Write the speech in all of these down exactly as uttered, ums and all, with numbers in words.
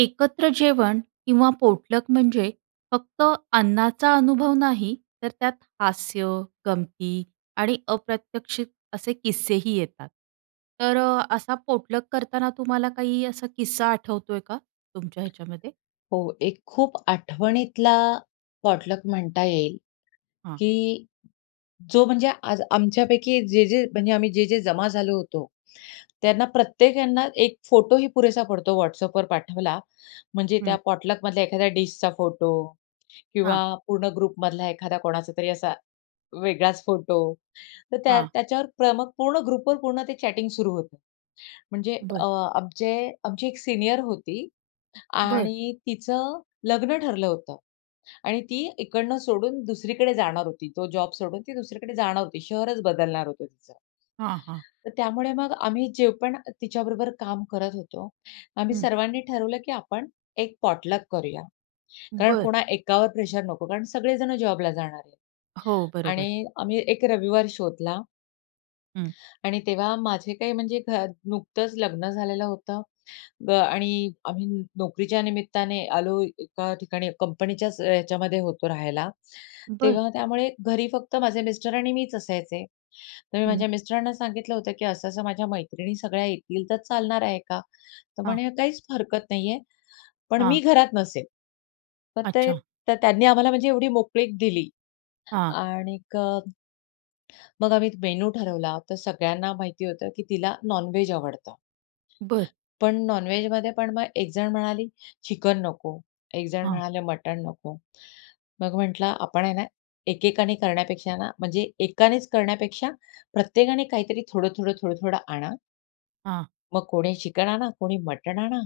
एकत्र जेवण किंवा पोटलक म्हणजे फक्त अन्नाचा अनुभव नाही. तर त्यात हास्य, गमती आणि अप्रत्यक्षित असे किस्सेही येतात. तर असा पोटलक करताना तुम्हाला काही असा किस्सा आठवतोय का तुमच्या ह्याच्यामध्ये? हो. एक खूप आठवणीतला पॉटलक म्हणता येईल हां. की जो म्हणजे आज आमच्यापैकी जे-जे म्हणजे आम्ही जे-जे जमा झालो होतो त्यांना प्रत्येक यांना एक फोटोही पुरेसा पडतो WhatsAppवर पाठवला. म्हणजे त्या हं. पॉटलकमधल्या एखाद्या डिशचा फोटो किंवा हां. पूर्ण ग्रुपमधला एखादा कोणाचा तरी असा वेगळाच फोटो, तर त्या हां. त्याच्यावर प्र मग पूर्ण ग्रुपवर पूर्ण ते चॅटिंग सुरू होतं. म्हणजे बरं. अ, आमचे आमची एक सीनियर होती बरं. आणि तिचं लग्न ठरलं होतं आणि ती इकडनं सोडून दुसरीकडे जाणार होती. तो जॉब सोडून ती दुसरीकडे जाणार होती. शहरच बदलणार होतं तिचं. हां, हां. तर त्यामुळे मग आम्ही जे पण तिच्याबरोबर काम करत होतो आम्ही हं. सर्वांनी ठरवलं, की आपण एक पॉटलक करूया. कारण बरं. कोणा एकावर प्रेशर नको कारण सगळे जण जॉबला जाणार आहेत. हो, बरोबर. आणि आम्ही एक रविवार शोधला. हं. आणि तेव्हा माझे काही म्हणजे घर नुकतंच लग्न झालेलं होतं ब आणि आम्ही नोकरीच्या निमित्ताने आलो एका ठिकाणी, कंपनीच्याच याच्यामध्ये होतो राहायला. बरं. तेव्हा त्यामुळे घरी फक्त माझे मिस्टर आणि मीच असायचे. तर मी हं. माझ्या मिस्टरांना सांगितलं होतं, की असं असं माझ्या मैत्रिणी सगळ्या येतील तर चालणार आहे का? तर हां. म्हणे काहीच फरकत नाही आहे. पण मी हां. घरात नसेल. तर अच्छा. ते त्यांनी आम्हाला म्हणजे एवढी मोकळीक दिली. हां. आणि क मग आम्ही मेनू ठरवला. तर सगळ्यांना माहिती होतं की तिला नॉनव्हेज आवडतं. बरं. पण नॉनव्हेजमध्ये पण मग एक जण म्हणाली चिकन नको, एक जण हां. म्हणाले मटण नको. मग म्हटलं आपण आहे ना, एकेकाने करण्यापेक्षा ना, म्हणजे एकानेच करण्यापेक्षा प्रत्येकाने काहीतरी थोडं-थोडं, थोडं-थोडं आणा. हां. मग कोणी चिकन आणा, कोणी मटण आणा,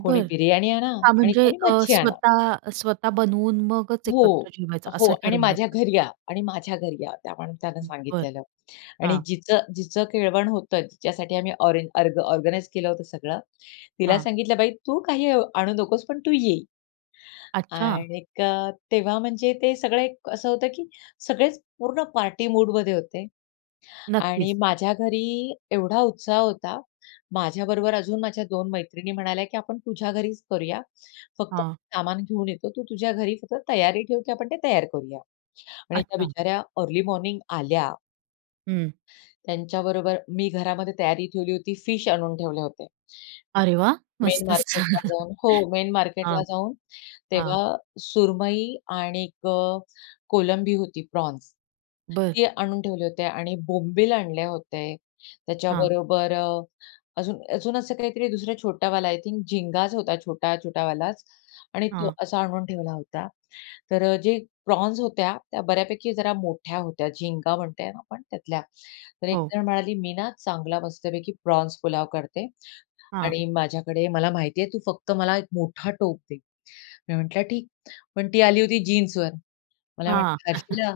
कोणी बिर्याणी आणा हां, आणि म्हणजे कोणी अ, मच्छी आणा. स्वतः स्वतः बनवून मगच एकत्र हो, जेवायचं हो असं आणि ठरवलं "माझ्या का? घरी या आणि माझ्या घरी या." त्या माणसाने अं, बरं. सांगितलेलं आणि हां. जिचं जिचं केळवण होतं, जिच्यासाठी आम्ही ऑरेज अर्ग ऑर्गनाइज केलं होतं सगळं, तिला हां. सांगितलं, "बाई तू काही अ, आणू नकोस पण तू ये." अच्छा. आणिक, तेव्हा म्हणजे ते सगळं एक असं होतं की सगळेच पूर्ण पार्टी मूडमध्ये होते आणि नक्कीच. माझ्या घरी एवढा उत्साह होता. माझ्याबरोबर अजून माझ्या दोन मैत्रिणी म्हणाल्या की "आपण तुझ्या घरीच करूया, फक्त हां. सामान घेऊन येतो. तू तुझ्या घरी फक्त तयारी ठेव, की आपण ते तयार करूया." आणि त्या अच्छा. बिचाऱ्या अर्ली मॉर्निंग आल्या. हं. त्यांच्याबरोबर मी घरामध्ये तयारी ठेवली होती. फिश आणून ठेवले होते. अरे वाह! [unintelligible] मेन मस्तच. छान. मार्केटला जाऊन हो, मेन हां, मार्केटला जाऊन, हां. तेव्हा सुरमई आणिक अ, कोलंबी होती प्रॉन्स. बरं. ते आणून ठेवले होते आणि बोंबील आणले होते. हां. त्याच्याबरोबर अ, अजून अजून असं काहीतरी दुसरा छोटावाला आय थिंक झिंगाच होता, छोटा छोटावालाच आणि तो हां. असा आणून ठेवला होता. तर अ, जे प्रॉन्स होत्या, त्या बऱ्यापैकी जरा मोठ्या होत्या, झिंगा म्हणतो ना आपण त्यातल्या. तर एक हो. जण म्हणाली, "मी ना चांगला मस्तपैकी प्रॉन्स पुलाव करते हां. आणि माझ्याकडे मला माहिती आहे. तू फक्त मला एक मोठा टोप दे." मी म्हटलं, "ठीक." पण ती आली होती जीन्सवर. मला हां. म्हणते, "हर्षला"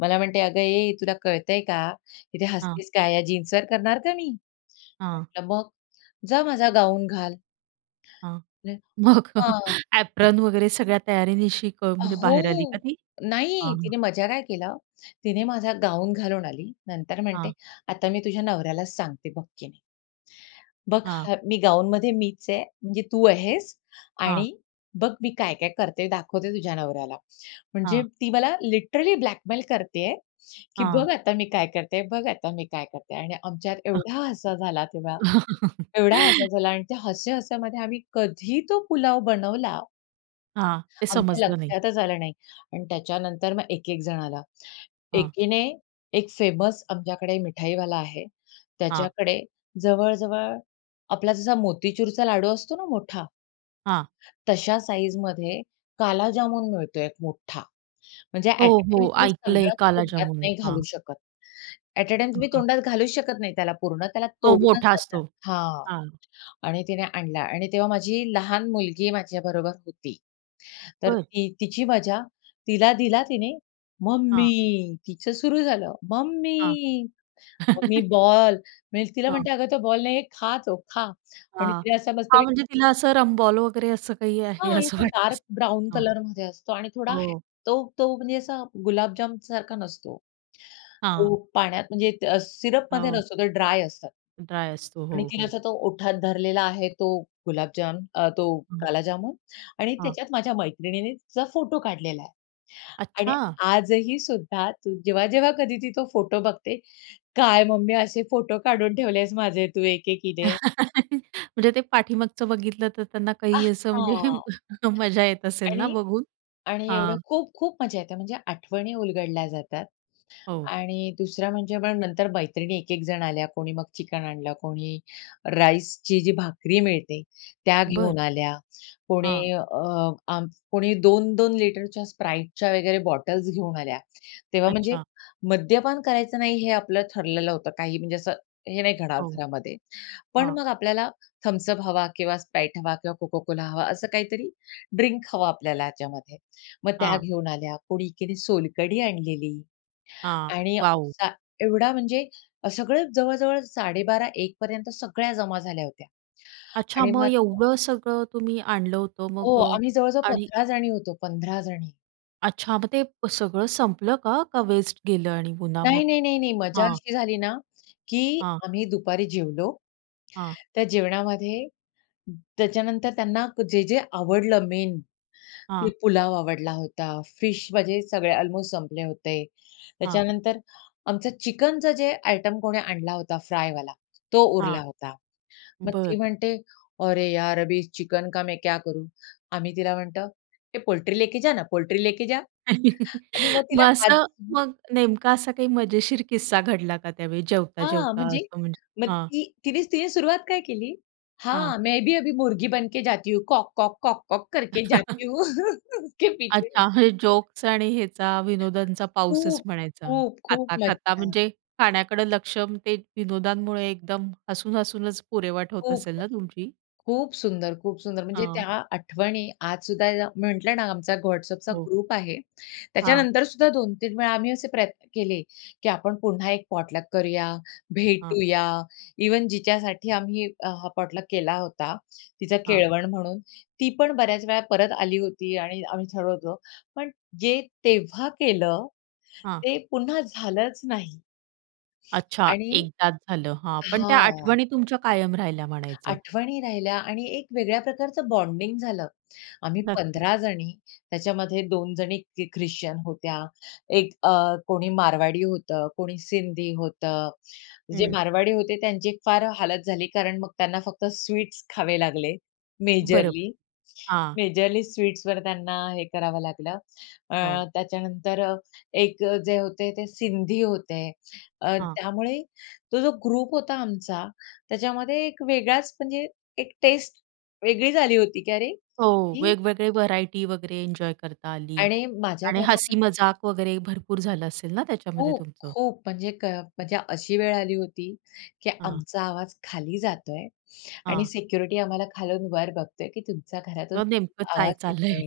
मला म्हणते, "अगं ए, तुला कळतं आहे का? इथे हां. हसतेस काय आहे? या जीन्सवर करणार का मी?" हां. म्हटलं, "मग जा माझा गाऊन घाल." हां, [unintelligible] मग अ, हां. ऍप्रॉन वगैरे सगळ्या तयारीनिशी क अ, म्हणजे बाहेर आली का हो. ती? नाही, हां. तिने मजा काय केला. तिने माझा गाऊन घालून आली. नंतर म्हणते, हां. "आता मी तुझ्या नवऱ्यालाच सांगते बघ की" "बघ हां. ह मी गाउनमध्ये मीच आहे. म्हणजे तू आहेस हां. आणि बघ मी" "काय-काय करते, दाखवते तुझ्या नवऱ्याला." म्हणजे हां. ती मला लिटरली ब्लॅकमेल करत आहे की हां. "बघ, आता मी काय करते बघ आता मी काय करते?" आणि आमच्यात हं. एवढा हसा झाला तेव्हा, एवढा हसा झाला आणि त्या हस्या-हस्यामध्ये आम्ही कधी तो पुलाव बनवला, हां. ते आमच्या समजलं नाही. लक्षातच आलं नाही. अन् त्याच्यानंतर मग एक-एक जण आला. हां. एकीने एक फेमस आमच्याकडे मिठाईवाला आहे, हां. त्याच्याकडे जवळ-जवळ आपला जसा मोतीचूरचा लाडू असतो ना मोठा? हां. तश्या साइझमध्ये काला जामून मिळतो एक मोठा. म्हणजे हो, ॲट अ टाईम हो. तुम्ही ऐकलं आहे सगळं काला तोंडात जामून. नाही घालू हां. शकत, ॲट अ टाईम तुम्ही हां. तोंडात घालूच शकत नाही त्याला पूर्ण, त्याला तो तोडूनच मोठा खायचा असतो. हां. हां. आणि तिने आणला आणि तेव्हा माझी लहान मुलगी माझ्याबरोबर होती. तर बरं. ती तिची मजा. तिला दिला तिने. हां. "मम्मी," तिचं सुरु झालं. हां. "Mummy, mummy ball." म्हणजे तिला हां. म्हणते, "अगं, तो बॉल नाही आहे, खा तो, खा." आणि हां. तिला असं हां, मस्तपैकी म्हणजे तिला असं रमबॉल वगैरे असं काही आहे हां, आणि असं तो वाटलं डार्क ब्राउन असं हो. कलरमध्ये असतो आणि थोडा हो. तो तो म्हणजे असा गुलाबजाम सारखा नसतो. हां. तो पाण्यात म्हणजे त सिरपमध्ये हो. नसतो, तो ड्राय असतं. ड्राय असतो. आणि हो, तिने हो. असा तो ओठात धरलेला आहे, तो गुलाबजाम, अ, तो हां. काला जामून आणि हां. त्याच्यात माझ्या मैत्रिणीने तिचा फोटो काढलेला आहे. आणि अच्छा. आजही सुद्धा ती जेव्हा-जेव्हा कधी ती तो फोटो बघते, "काय मम्मी, असे फोटो काढून ठेवलेस माझे तू एक-एकीने." म्हणजे ते पाठीमागचं बघितलं तर त्यांना काही असं आहा. म्हणजे मजा येत असेल ना आणि बघून. आणि एवढं हां खूप-खूप मजा येते. म्हणजे आठवणी उलगडल्या जातात हो. आणि दुसऱ्या म्हणजे पण नंतर मैत्रिणी एक एक जण आल्या, कोणी मग चिकन आणलं, कोणी राईसची जी भाकरी मिळते त्या बरं. घेऊन आल्या, कोणी हां. अ, आम कोणी दोन दोन लिटरच्या Spriteच्या वगैरे बॉटल्स घेऊन आल्या. तेव्हा म्हणजे अच्छा. मद्यपान करायचं नाही हे आपलं ठरलेलं होतं. काही म्हणजे असं हे नाही घडावं हो, घरामध्ये. पण हां. मग आपल्याला Thums Up हवा किंवा Sprite हवा किंवा Coca-Cola हवा, असं काहीतरी ड्रिंक हवं आपल्याला ह्याच्यामध्ये. मग त्या हां. घेऊन आल्या, कोणी एकीने सोलकढी आणलेली हां. आणि वाव! असा एवढा म्हणजे अ, सगळं जवळ-जवळ साडे बारा एकपर्यंत सगळ्या जमा झाल्या होत्या. अच्छा, आणि मग मग त्या एवढं सगळं तुम्ही आणलं होतं हो, मग अ आम्ही जवळ-जवळ आणि पंधरा जणी होतो, पंधरा जणी. अच्छा, मग ते सगळं संपलं का? का वेस्ट गेलं आणि पुन्हा मग? नाही, नाही, नाही, नाही, मजा हां. अशी झाली ना, की हां. आम्ही दुपारी जेवलो. हां. त्या जेवणामध्ये त्याच्यानंतर त्यांना जे-जे आवडलं मेन, ते हां. पुलाव आवडला होता, फिश म्हणजे सगळे अल्मोस्ट संपले होते. हां. त्याच्यानंतर आमचं चिकनचं जे आयटम कोणी आणला होता फ्रायवाला, तो हां. उरला होता. मग ती बरं. म्हणते, "अरे यार अभी चिकन का मैं क्या करू?" आम्ही तिला म्हणतो, "ए पोल्ट्री लेके जा ना, पोल्ट्री लेके जा." आणि मग मग तिला आज असं, मग नेमका असा काही मजेशीर किस्सा घडला का त्यावेळी जेवता, हां, जेवता म्हणजे असं म्हणजे? मग हां. ती तिनेच तिने सुरुवात काय केली?, हां. "हां, मैं भी अभी मुर्गी बन के जाती हूँ, कॉक-कॉक, कॉक-कॉक करके जाती हूँ उसके अच्छा, पीछे-पीछे." हे जोक्स आणि ह्याचा विनोदांचा पाऊसच खूप! म्हणायचा. खूप, खूप खाता-खाता मज्जा. म्हणजे खाण्याकडं लक्ष ते विनोदांमुळे एकदम, हसून हसूनच पुरेवाट होत खूप. असेल ना तुमची? खूप सुंदर, खूप सुंदर म्हणजे हां. त्या आठवणी आजसुद्धा म्हटलं ना आमचा WhatsAppचा हो. ग्रुप आहे. हां. त्याच्यानंतरसुद्धा दोन तीन वेळा आम्ही असे प्रयत्न केले की आपण पुन्हा एक पॉटलक करूया, हां. भेटूया, इव्हन जिच्यासाठी आम्ही हा पॉटलक केला होता तिचा हां. केळवण म्हणून, ती पण बऱ्याच वेळा परत आली होती आणि आम्ही ठरवतो, पण जे तेव्हा केलं हां. ते पुन्हा झालंच नाही. अच्छा, आणि एकदाच झालं हां, पण त्या हां. आठवणी तुमच्या कायम राहिल्या म्हणायचं? आठवणी राहिल्या आणि एक वेगळ्या प्रकारचं बॉन्डिंग झालं. आम्ही नक्कीच. पंधरा जणी त्याच्यामध्ये दोन जणी ख्रिश्चन होत्या, एक अ, कोणी मारवाडी होतं, कोणी सिंधी होतं. जे हं. मारवाडी होते त्यांची फार हालत झाली, कारण मग त्यांना फक्त स्वीट्स खावे लागले बरोबर. मेजरली. हां. मेजरली स्वीट्सवर त्यांना हे करावं लागलं, अ, हो. त्याच्यानंतर एक जे होते ते सिंधी होते. अ, हां. त्यामुळे तो जो ग्रुप होता आमचा त्याच्यामध्ये एक वेगळाच म्हणजे, एक टेस्ट वेगळी झाली होती की अरे हो, ही वेगवेगळे व्हरायटी वगैरे एन्जॉय करता आली. आणि माझ्या आणि घरामध्ये हसी मजाक वगैरे भरपूर झालं असेल ना त्याच्यामध्ये खूप, तुमचं? खूप म्हणजे ग म्हणजे अशी वेळ आली होती की हां. आमचा आवाज खाली जातोय आणि हां. सिक्युरिटी आम्हाला खालून वर बघतोय की तुमच्या घरातून ते नेमकं चाय आवाज चाललंय? येतोय.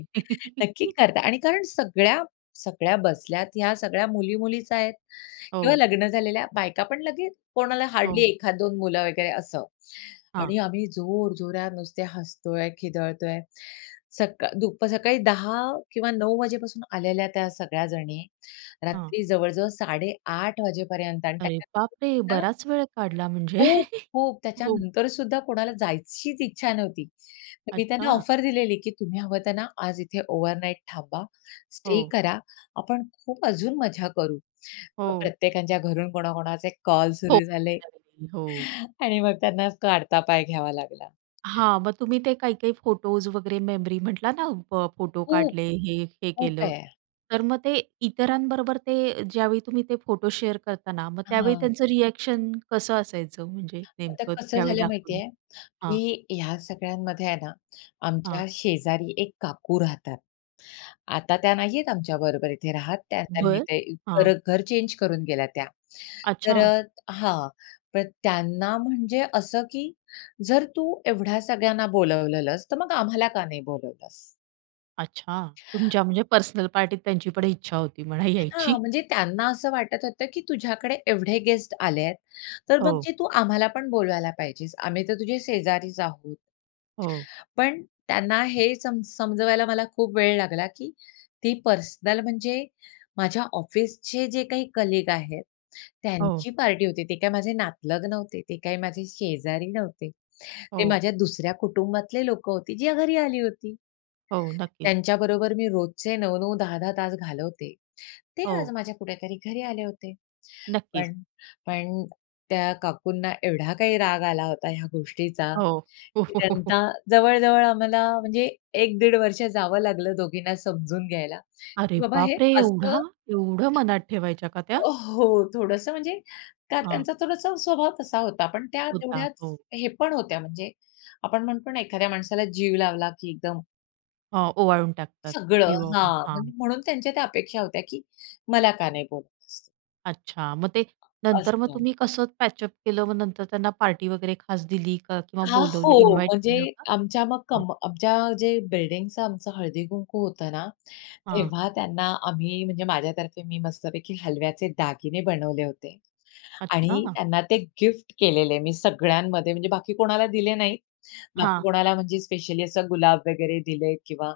नक्की करता आणि कारण सगळ्या, सगळ्या बसल्यात ह्या सगळ्या मुली-मुलीच आहेत किंवा हो. लग्न झालेल्या बायका पण लगेच कोणाला हार्डली हो. एखादं दोन मुलं वगैरे असं हां. आणि आम्ही जोर जोरात नुसते हसतो आहे, खिदळतो आहे. सकाळ दुप सकाळी दहा किंवा नऊ वाजेपासून आलेल्या त्या सगळ्या जणी, हां. रात्री जवळ-जवळ साडे आठ वाजेपर्यंत आणि अरे बाप रे! त्याच्यानंतर बराच वेळ काढला [unintelligible] म्हणजे खूप, खूप हो. त्याच्यानंतरसुद्धा कोणाला जायचीच इच्छा नव्हती. मी त्यांना अच्छा. ऑफर दिलेली की तुम्ही हवं त्यांना आज इथे ओव्हरनाइट थांबा, स्टे हो. करा, आपण खूप अजून मजा करू. मग हो. प्रत्येकाच्या घरून कोणा-कोणाचे कॉल हो सुरू झाले. [unintelligible] हो. आणि मग त्यांना काढता पाय घ्यावा लागला. हां मग तुम्ही ते काही-काही फोटोज् वगैरे मेमरी म्हंटला ना ब फोटो खूप. काढले हे, हे खूप केलं, आहे. तर मग ते इतरांबरोबर ते ज्यावेळी तुम्ही ते फोटो शेअर करता ना मग त्यावेळी हां. त्यांचं रिएक्शन कसं असायचं? म्हणजे आता नेमकं कसं त्यावेळी झालं माहिती दाखवलं आहे, हां. की ह्या सगळ्यांमध्ये आहे ना, हां. आमच्या शेजारी एक काकू राहतात. आता त्या नाही आहे आमच्या बरोबर इथे राहत, त्या त्यांनी बरं, ते हां. घर चेंज करून गेल्या त्या. तर अच्छा. हां, पण त्यांना म्हणजे असं की जर तू एवढ्या सगळ्यांना बोलवलंस, तर मग आम्हाला का नाही बोलवलंस? अच्छा, तुमच्या म्हणजे पर्सनल पार्टीत त्यांची पण इच्छा होती म्हणा हां, यायची. म्हणजे त्यांना असं वाटत होतं की तुझ्याकडे एवढे गेस्ट आलेत, तर मग हो. जे तू आम्हाला पण बोलवायला पाहिजेस, आम्ही तर तुझे शेजारीच आहोत. हो. पण त्यांना हे समज समजवायला मला खूप वेळ लागला की ती पर्सनल म्हणजे माझ्या ऑफिसचे जे काही कलीग आहेत हो. त्यांची पार्टी होती ते काय माझे नातलग नव्हते, ते काय माझे शेजारी नव्हते. ते हो. माझ्या दुसऱ्या कुटुंबातले लोकं होते, जे घरी आली होती. हो, नक्कीच. त्यांच्याबरोबर मी रोजचे नऊ नऊ दहा दहा तास घालवते ते आज हो. माझ्या कुठेतरी घरी आले होते. नक्कीच. पण पण त्या काकूंना एवढा काही राग आला होता. ह्या गोष्टीचा हो. की त्यांना जवळ-जवळ आम्हाला म्हणजे एक दीड वर्ष जावं लागलं दोघींना समजून घ्यायला अरे की बाबा हे बापरे! एवढा असं एवढं मनात ठेवायच्या का त्या? अ, हो, थोडंसं म्हणजे त्या हां. त्यांचा थोडासा स्वभाव तसा होता, पण त्या होता, तेवढ्याच हो. हे पण होत्या म्हणजे आपण म्हणतो ना, एखाद्या माणसाला जीव लावला की एकदम हां, ओवाळून टाकतात सगळं. जीव ओवाळून. हां, हां. म्हणजे म्हणून त्यांच्या त्या अपेक्षा होत्या की मला का नाही बोलवलंस. अच्छा! मग ते नंतर मग असतं. तुम्ही कसं पॅचअप केलं? मग नंतर त्यांना पार्टी वगैरे खास दिली का? किंवा हां, बोलावलं, हो. इन्व्हाइट म्हणजे केलं का? आमच्या मग हां. कंप आमच्या जे बिल्डिंगचं आमचं हळदी-कुंकू होतं ना, हां. तेव्हा त्यांना आम्ही म्हणजे माझ्या तर्फे, मी मस्तपैकी हलव्याचे दागिने बनवले होते आणि अच्छा! त्यांना ते गिफ्ट केलेले, मी सगळ्यांमध्ये, म्हणजे बाकी कोणाला दिले नाही. बाकी हां. कोणाला, म्हणजे स्पेशली असं गुलाब वगैरे दिले किंवा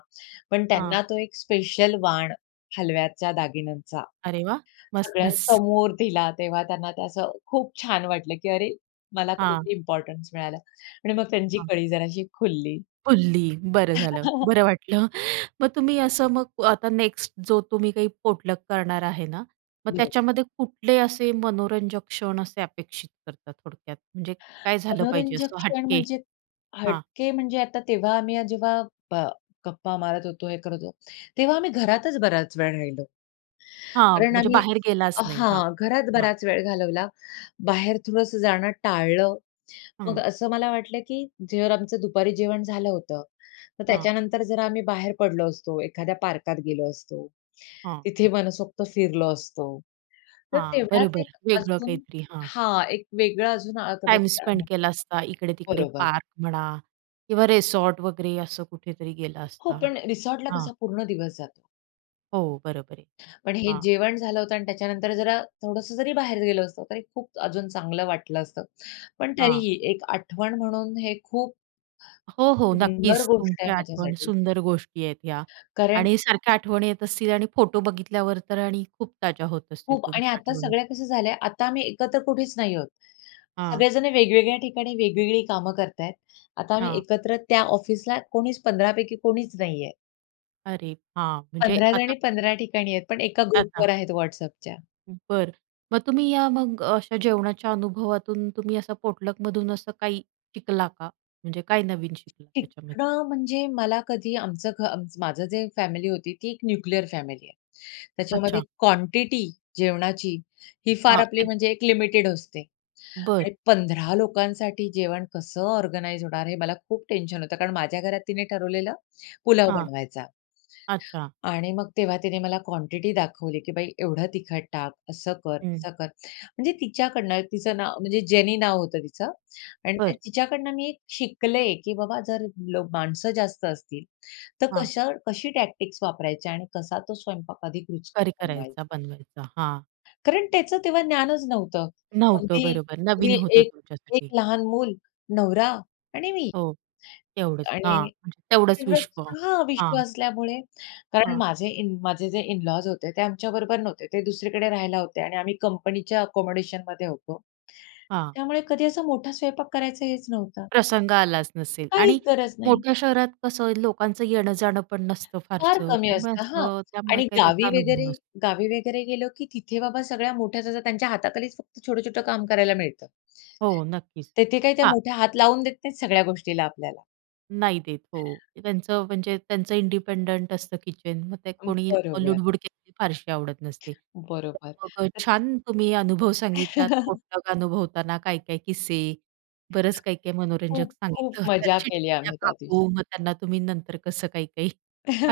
पण हां. त्यांना तो एक स्पेशल वाण, हलव्याच्या दागिन्यांचा, अरे वाह! मस मस सगळ्यांसमोर दिला. तेव्हा त्यांना ते असं खूप छान वाटलं की अरे, मला हां. कुठेतरी इम्पॉर्टन्स मिळालं. आणि मग त्यांची हं. कळी जराशी खुलली. खुलली, बरं झालं! बरं वाटलं! मग तुम्ही असं मग आता नेक्स्ट जो तुम्ही काही पोटलक करणार आहे ना? मग बरं. त्याच्यामध्ये कुठले असे मनोरंजक क्षण असे अपेक्षित करता थोडक्यात, म्हणजे काय झालं पाहिजे मनोरंजक असं क्षण हटके? म्हणजे हां. हटके म्हणजे आता तेव्हा आम्ही हा जेव्हा प गप्पा मारत होतो, हे करत होतो, तेव्हा आम्ही घरातच बराच वेळ राहिलो. हां, कारण म्हणजे आम्ही बाहेर गेलाच नाही? हां, हां, घरात हां. बराच वेळ घालवला. बाहेर थोडंसं जाणं टाळलं. मग हं. असं मला वाटलं की जर आमचं दुपारी जेवण झालं होतं, तर हां. त्याच्यानंतर जर आम्ही बाहेर पडलो असतो, एखाद्या पार्कात गेलो असतो, हां. तिथे मनसोक्त फिरलो असतो, तर हां, तेवढ्यात बरोबर, एक वेगळं अजून काहीतरी. हां. हां, एक वेगळं अजून हा टाइम कदाचित त्या स्पेंड मग केला असता, इकडे-तिकडे बरोबर. पार्क म्हणा किंवा रेसॉर्ट वगैरे असं कुठेतरी गेला हो, असता. पण रिसॉर्टला हां. कसा पूर्ण दिवस जातो. हो, बरोबर आहे. पण हे हां. जेवण झालं होतं आणि त्याच्यानंतर जरा, थोडंसं जरी बाहेर गेलो असतो, तरी खूप अजून चांगलं वाटलं असतं. पण हां. तरीही एक आठवण म्हणून हे खूप हो, हो, सुंदर नक्कीच. गोष्ट तुमची आहे आठवण माझ्यासाठी सुंदर गोष्टी आहेत ह्या कारण आणि सारख्या आठवणी येत असतील आणि फोटो बघितल्यावर तर आणि खूप ताज्या होत असतील, खूप आणि तुमच्या आता आठवणी. सगळ्या कसं झाल्या, आता आम्ही एकत्र कुठेच नाही आहोत. हां. सगळे जण वेगवेगळ्या ठिकाणी वेगवेगळी कामं करत आहेत. आता आम्ही हां. एकत्र त्या ऑफिसला कोणीच पंधरा पैकी कोणीच नाही आहे. अरे! हां, म्हणजे पंधरा आता जणी पंधरा ठिकाणी आहेत, पण एका अच्छा. ग्रुपवर आहेत WhatsAppच्या. बरं, मग तुम्ही या मग अशा जेवणाच्या अनुभवातून तुम्ही असं पोटलक मधून असं काही शिकला का? म्हणजे काय नवीन शिकला त्याच्यामध्ये? शिकण म्हणजे मला कधी आमचं घ आमच माझं जे फॅमिली होती ती एक न्यूक्लिअर फॅमिली आहे. त्याच्यामध्ये अच्छा. क्वांटिटी जेवणाची ही फार हां. आपली एक म्हणजे एक लिमिटेड असते बरं. आणि पंधरा लोकांसाठी जेवण कसं ऑर्गनाइज होणार, हे मला खूप टेन्शन होतं, कारण माझ्या घरात तिने ठरवलेलं पुलाव हां. बनवायचा. अच्छा. आणि मग तेव्हा तिने मला क्वांटिटी दाखवली की, "बाई एवढं तिखट टाक, असं कर, हं. तसं कर", म्हणजे तिच्याकडनं तिचं नाव म्हणजे जेनी नाव होतं तिचं आणि बरं. तिच्याकडनं मी शिकले की बाबा जर माणसं जास्त असतील तर हां. कशा कशी टॅक्टिक्स वापरायची आणि कसा तो स्वयंपाक अधिक करी रुचकर करायचा, बनवायचा. बनवायचा हां. कारण त्याचं तेव्हा ज्ञानच नव्हतं. नव्हतं, अगदी बरोबर. अगदी नवीन होतं एक एक तुमच्यासाठी. लहान मूल, नवरा आणि मी हो. तेवढंच. हां. आणि म्हणजे तेवढंच एवढंच. विश्व. हां, विश्व हां. असल्यामुळे, कारण हां माझे इन माझे जे इन-लॉज् होते ते आमच्याबरोबर नव्हते. ते दुसरीकडे राहायला होते आणि आम्ही कंपनीच्या आकोमोडेशनमध्ये होतो. हां. त्यामुळे कधी असा मोठा स्वयंपाक करायचं हेच नव्हतं. प्रसंग आलाच नसेल आणि काहीच गरज नाही. मोठ्या शहरात कसं आहे, लोकांचं येणं-जाणं पण नसतं फार फारसं कमी त्यामुळे असतं. हां असं, त्यामुळे आणि काही त्याचा गावी अनुभव वगैरे नसतो. गावी वगैरे गेलो की तिथे बाबा सगळ्या मोठ्या त्यांच्या हाताखालीच फक्त छोटं-छोटं काम करायला मिळतं. हो, नक्कीच. तेथे काय ते हां. मोठे हात लावून देत नाहीत सगळ्या गोष्टीला आपल्याला. नाही देत, हो. ते त्यांचं म्हणजे त्यांचं इंडिपेंडंट असतं किचन, मग ते कोणी बरोबर. लुडबुड केलेली फारशी आवडत नसते. तर बरोबर. मग [unintelligible] छान तुम्ही अनुभव सांगितलात पोटलक अनुभवताना काय-काय किस्से, बरंच काही-काही मनोरंजक खूप, खूप सांगितलं, त्या मजा केली चिडलेल्या आम्ही त्या दिवशी. काकू, मग त्यांना तुम्ही नंतर कसं काही-काही.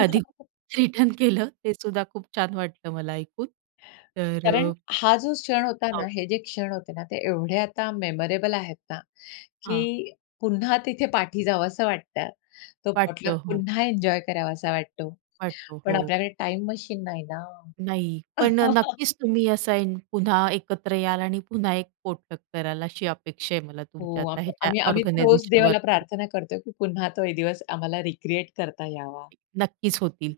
आधी खूप रिटर्न केलं तेसुद्धा खूप छान वाटलं मला ऐकून. तर कारण, हा जो क्षण होता ना, हो. हे जे क्षण होते ना, ते एवढे आता मेमोरेबल आहेत ना, हां. की पुन्हा तिथे पाठी जावसं वाटतं. तो पोटलक वाटतं, हो. पुन्हा एन्जॉय करावासा वाटतो. वाटतं, पण हो. आपल्याकडे टाईम मशीन नाही ना. नाही, पण नक्कीच तुम्ही असं पुन्हा एकत्र याल आणि पुन्हा एक पोटलक कराल, अशी अपेक्षा आहे मला तुमच्या हो, आता आम्ही ह्याच्या आम्ही आम्ही तर रोज देवाला ऑर्गनायझेशनवरनं. प्रार्थना करतोय की पुन्हा तो एक दिवस आम्हाला रीक्रिएट करता यावा. नक्कीच होतील.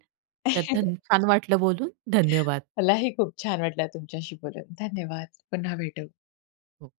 तर धन छान वाटलं बोलून. धन्यवाद. मलाही खूप छान वाटलं तुमच्याशी बोलून. धन्यवाद. पुन्हा भेटू. हो.